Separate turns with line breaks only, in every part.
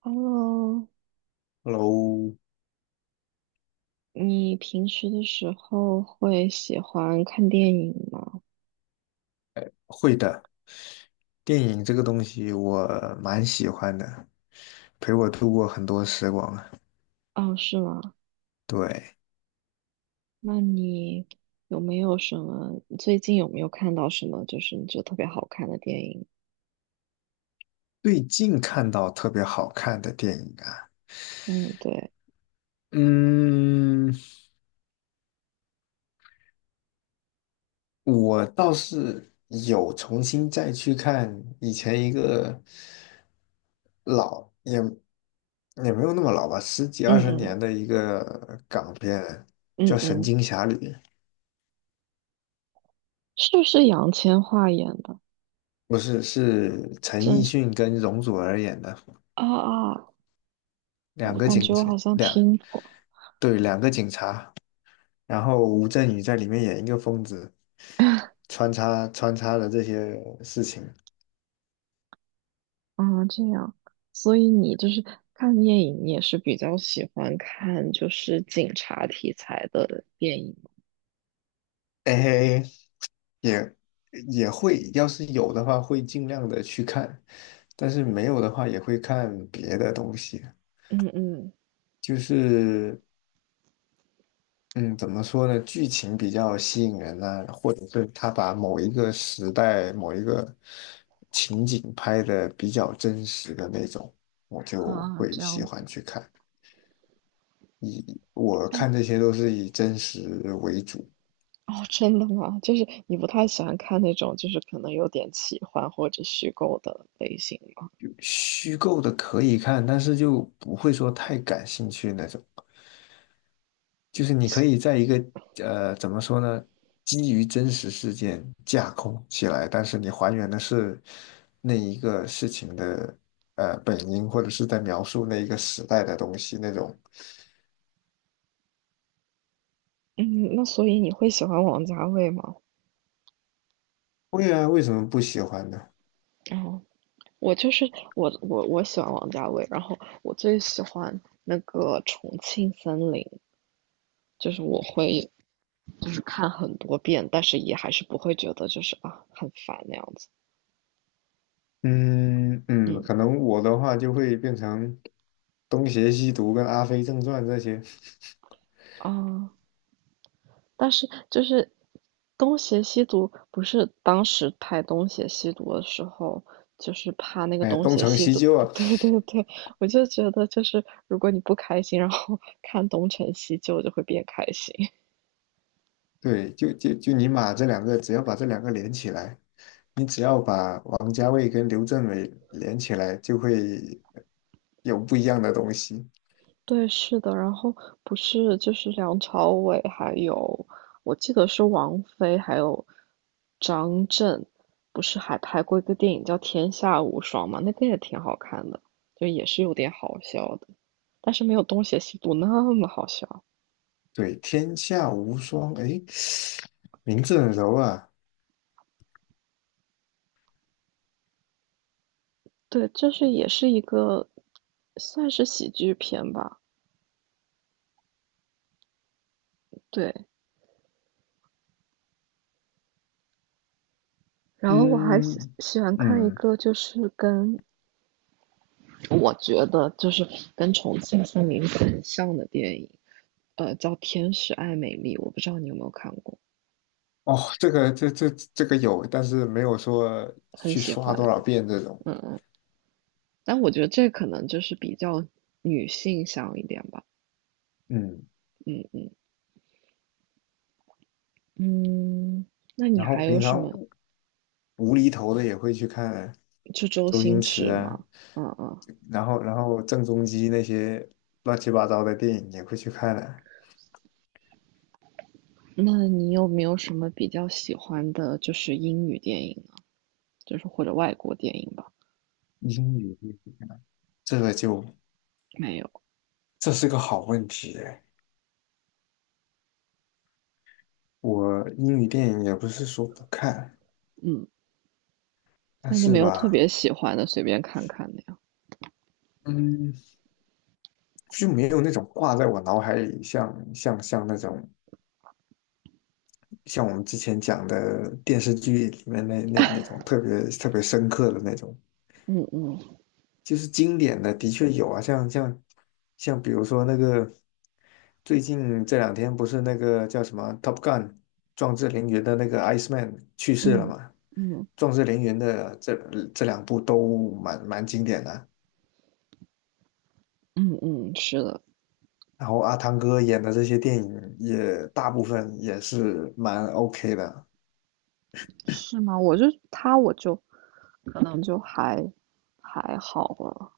Hello，
Hello，
你平时的时候会喜欢看电影吗？
会的，电影这个东西我蛮喜欢的，陪我度过很多时光啊。
哦，是吗？
对，
那你有没有什么，最近有没有看到什么就是你觉得特别好看的电影？
最近看到特别好看的电影啊，
嗯，对，
嗯，我倒是有重新再去看以前一个老，也也没有那么老吧，十几
嗯
二十年
嗯
的一个港片，
嗯
叫《神
嗯，
经侠侣》，
是不是杨千嬅演的？
不是，是陈奕
真是
迅跟容祖儿演的。
啊啊，
两
我
个
感觉
警
我
察，
好像
两，
听过。
对，两个警察，然后吴镇宇在里面演一个疯子，穿插了这些事情。
啊，这样，所以你就是看电影，你也是比较喜欢看就是警察题材的电影吗？
哎嘿嘿，也也会，要是有的话会尽量的去看，但是没有的话也会看别的东西。
嗯嗯。
就是嗯，怎么说呢，剧情比较吸引人啊，或者是他把某一个时代某一个情景拍的比较真实的那种，我就
啊，
会
这
喜
样子，
欢去看。我
但
看这些都是以真实为主，
哦，真的吗？就是你不太喜欢看那种就是可能有点奇幻或者虚构的类型吗？
虚构的可以看，但是就不会说太感兴趣那种。就是你可以在一个怎么说呢，基于真实事件架空起来，但是你还原的是那一个事情的本因，或者是在描述那一个时代的东西那种。
嗯，那所以你会喜欢王家卫吗？
会啊，为什么不喜欢呢？
哦，我就是我喜欢王家卫，然后我最喜欢那个《重庆森林》，就是我会就是看很多遍，但是也还是不会觉得就是啊很烦那样子。
嗯嗯，可
嗯
能我的话就会变成东邪西毒跟阿飞正传这些。
啊。但是就是东邪西毒，不是当时拍东邪西毒的时候，就是怕那个
哎，
东
东
邪
成
西
西
毒，
就 啊，
对对对，我就觉得就是如果你不开心，然后 看东成西就，就会变开心。
对，就你把这两个，只要把这两个连起来，你只要把王家卫跟刘镇伟连起来，就会有不一样的东西。
对，是的，然后不是就是梁朝伟，还有我记得是王菲，还有张震，不是还拍过一个电影叫《天下无双》吗？那个也挺好看的，就也是有点好笑的，但是没有《东邪西毒》那么好笑。
对，天下无双，哎，名字很柔啊。
对，就是也是一个算是喜剧片吧。对，然后我还喜
嗯
喜欢看一
嗯。
个就是跟我觉得就是跟重庆森林很像的电影，叫《天使爱美丽》，我不知道你有没有看过，
哦，这个有，但是没有说
很
去
喜
刷多
欢。
少遍这种。
但我觉得这可能就是比较女性向一点吧。
嗯，
嗯嗯，那你
然后
还有
平
什
常
么？
无厘头的也会去看
就周
周
星
星驰
驰
啊。
吗？嗯嗯，
然后郑中基那些乱七八糟的电影也会去看的。
那你有没有什么比较喜欢的，就是英语电影呢？就是或者外国电影吧？
英语这个就
没有，
这是个好问题哎。我英语电影也不是说不看，
嗯，
但
但就
是
没有特
吧，
别喜欢的，随便看看的呀。
嗯，就没有那种挂在我脑海里像那种像我们之前讲的电视剧里面那种特别特别深刻的那种。
嗯嗯
就是经典的，的确有啊，像比如说那个最近这两天不是那个叫什么《Top Gun》壮志凌云的那个 Iceman 去世了
嗯
嘛？
嗯。
壮志凌云的这两部都蛮经典的，
嗯嗯，是的，
然后阿汤哥演的这些电影也大部分也是蛮 OK 的，
是吗？我就他，我就可能就还好了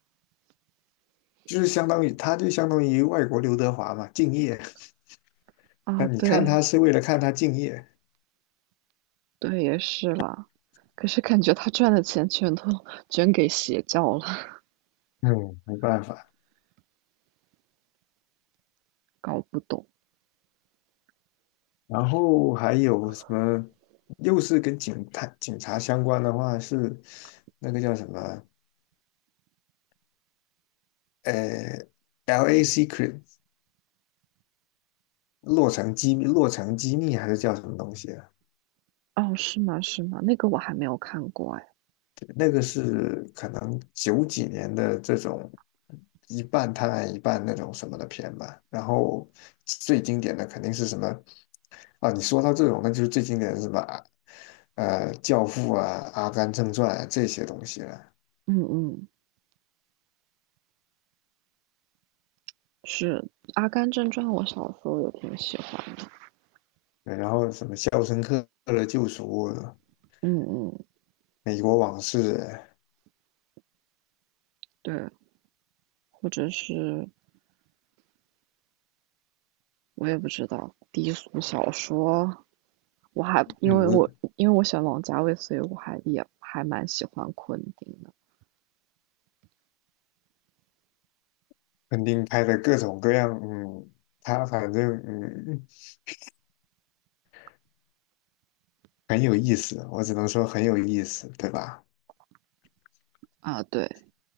就是相当于他就相当于外国刘德华嘛，敬业。那
啊。
你看
对
他是为了看他敬业。
对，也是啦。可是感觉他赚的钱全都捐给邪教了，
嗯，没办法。
搞不懂。
然后还有什么，又是跟警探、警察相关的话，是那个叫什么？呃，L.A. Secret 落成机密，洛城机密还是叫什么东西啊？
哦，是吗？是吗？那个我还没有看过哎。
对，那个是可能九几年的这种一半探案一半那种什么的片吧。然后最经典的肯定是什么？啊，你说到这种，那就是最经典的是什么啊？《教父》啊，《阿甘正传》啊，这些东西了。
嗯嗯，是《阿甘正传》，我小时候也挺喜欢的。
对，然后什么《肖申克的救赎》
嗯嗯，
《美国往事》。
对，或者是我也不知道低俗小说，我还因为我
嗯，
因为我喜欢王家卫，所以我还也还蛮喜欢昆汀的
肯定拍的各种各样，他反正很有意思，我只能说很有意思，对吧？
啊。对，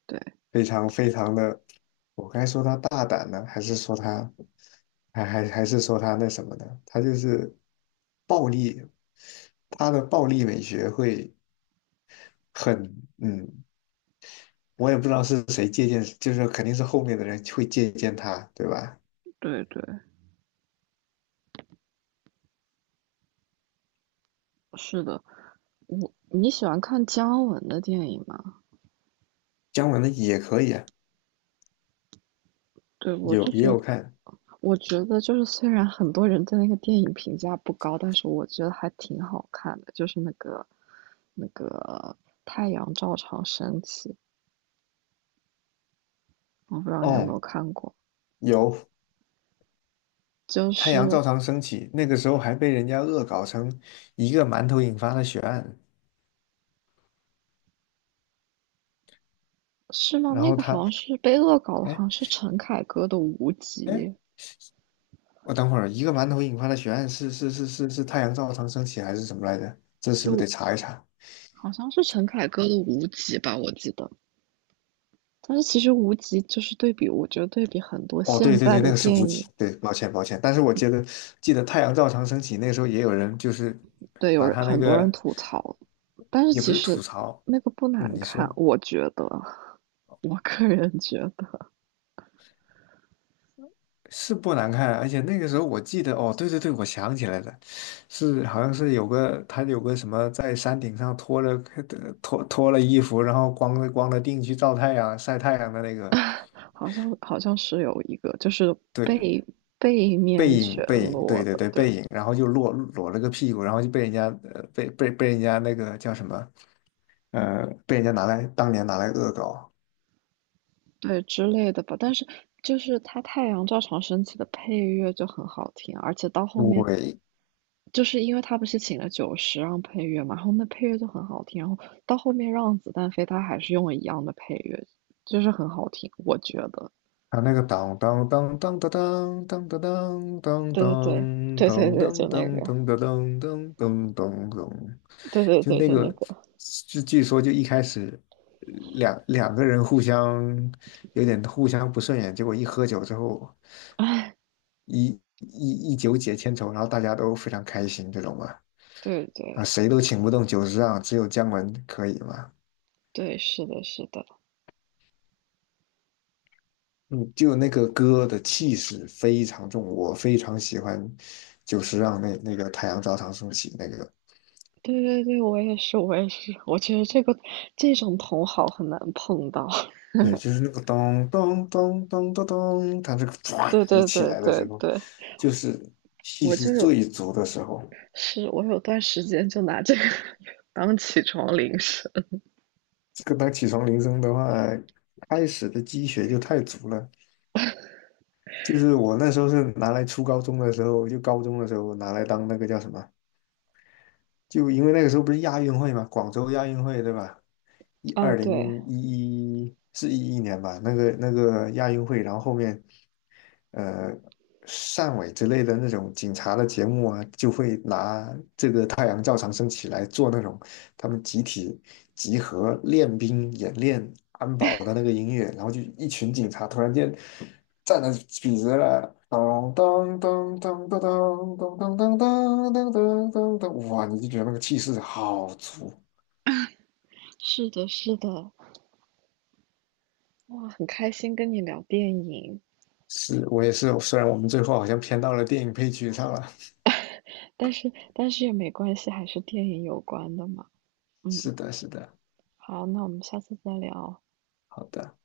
对，
非常非常的，我该说他大胆呢，还是说他，还是说他那什么的？他就是暴力，他的暴力美学会很，嗯，我也不知道是谁借鉴，就是肯定是后面的人会借鉴他，对吧？
对，对，是的。我你喜欢看姜文的电影吗？
姜文的也可以啊，
对，我
有
就
也
觉
有
得，
看。
我觉得就是虽然很多人对那个电影评价不高，但是我觉得还挺好看的，就是那个太阳照常升起，我不知道你有没
哦，
有看过，
有，
就
太阳
是
照常升起那个时候还被人家恶搞成一个馒头引发的血案。
是吗？
然
那
后
个好
他，
像是被恶搞的，好
哎
像是陈凯歌的无
哎，
极，
我等会儿一个馒头引发的血案是太阳照常升起还是什么来着？这是不是
是
得查一查？
好像是陈凯歌的《无极》吧，我记得。但是其实《无极》就是对比，我觉得对比很多
哦，
现
对对
在
对，那
的
个是
电
吴奇，
影，
对，抱歉抱歉，但是我记得太阳照常升起那时候也有人就是
对，有
把
人
他那
很多人
个
吐槽，但是
也不
其
是
实
吐槽。
那个不
嗯，
难
你
看，
说。
我觉得，我个人觉得，
是不难看，而且那个时候我记得，哦，对对对，我想起来了，是好像是有个他有个什么在山顶上脱了 脱了衣服，然后光着腚去照太阳晒太阳的那个，
好像是有一个就是
对，
背背
背
面
影
全
背影，
裸
对对
的，
对
对
背影，然后就裸了个屁股，然后就被人家被人家那个叫什么被人家拿来当年拿来恶搞。
对之类的吧。但是就是它太阳照常升起的配乐就很好听，而且到后面
对，
就是因为他不是请了九十让配乐嘛，然后那配乐就很好听，然后到后面让子弹飞，他还是用了一样的配乐，就是很好听，我觉得。
他那个当当当当当当当当当当
对对对
当当
对对
当
对，就
当
那
当
个，
当当当当当，
对对
就
对，
那
就那
个，
个，
就据说就一开始两个人互相有点互相不顺眼，结果一喝酒之后一一酒解千愁，然后大家都非常开心这种嘛。
对
啊，
对
谁都请不动酒桌上，只有姜文可以嘛。
对，是的，是的，
嗯，就那个歌的气势非常重，我非常喜欢就是让那个《太阳照常升起》那个，
对对对，我也是，我也是，我觉得这个这种同好很难碰到。
对，就是那个咚咚咚咚咚咚，它这个唰
对
一
对
起
对
来的
对
时候，
对，
就是气
我
势
就是
最足的时候。
是我有段时间就拿这个 当起床铃声。
这个当起床铃声的话，开始的积雪就太足了。就是我那时候是拿来初高中的时候，就高中的时候拿来当那个叫什么，就因为那个时候不是亚运会嘛，广州亚运会对吧？一
啊，
二
对，
零一一是11年吧，那个那个亚运会，然后后面，呃，汕尾之类的那种警察的节目啊，就会拿这个太阳照常升起来做那种他们集体集合练兵演练安保的那个音乐，然后就一群警察突然间。站得笔直了。当当当当当当当当当当当当当当，哇！你就觉得那个气势好足。
是的，是的，哇，很开心跟你聊电影，
是我也是，虽然我们最后好像偏到了电影配角上了。
但是也没关系，还是电影有关的嘛。嗯，
是的，是的。
好，那我们下次再聊。
好的。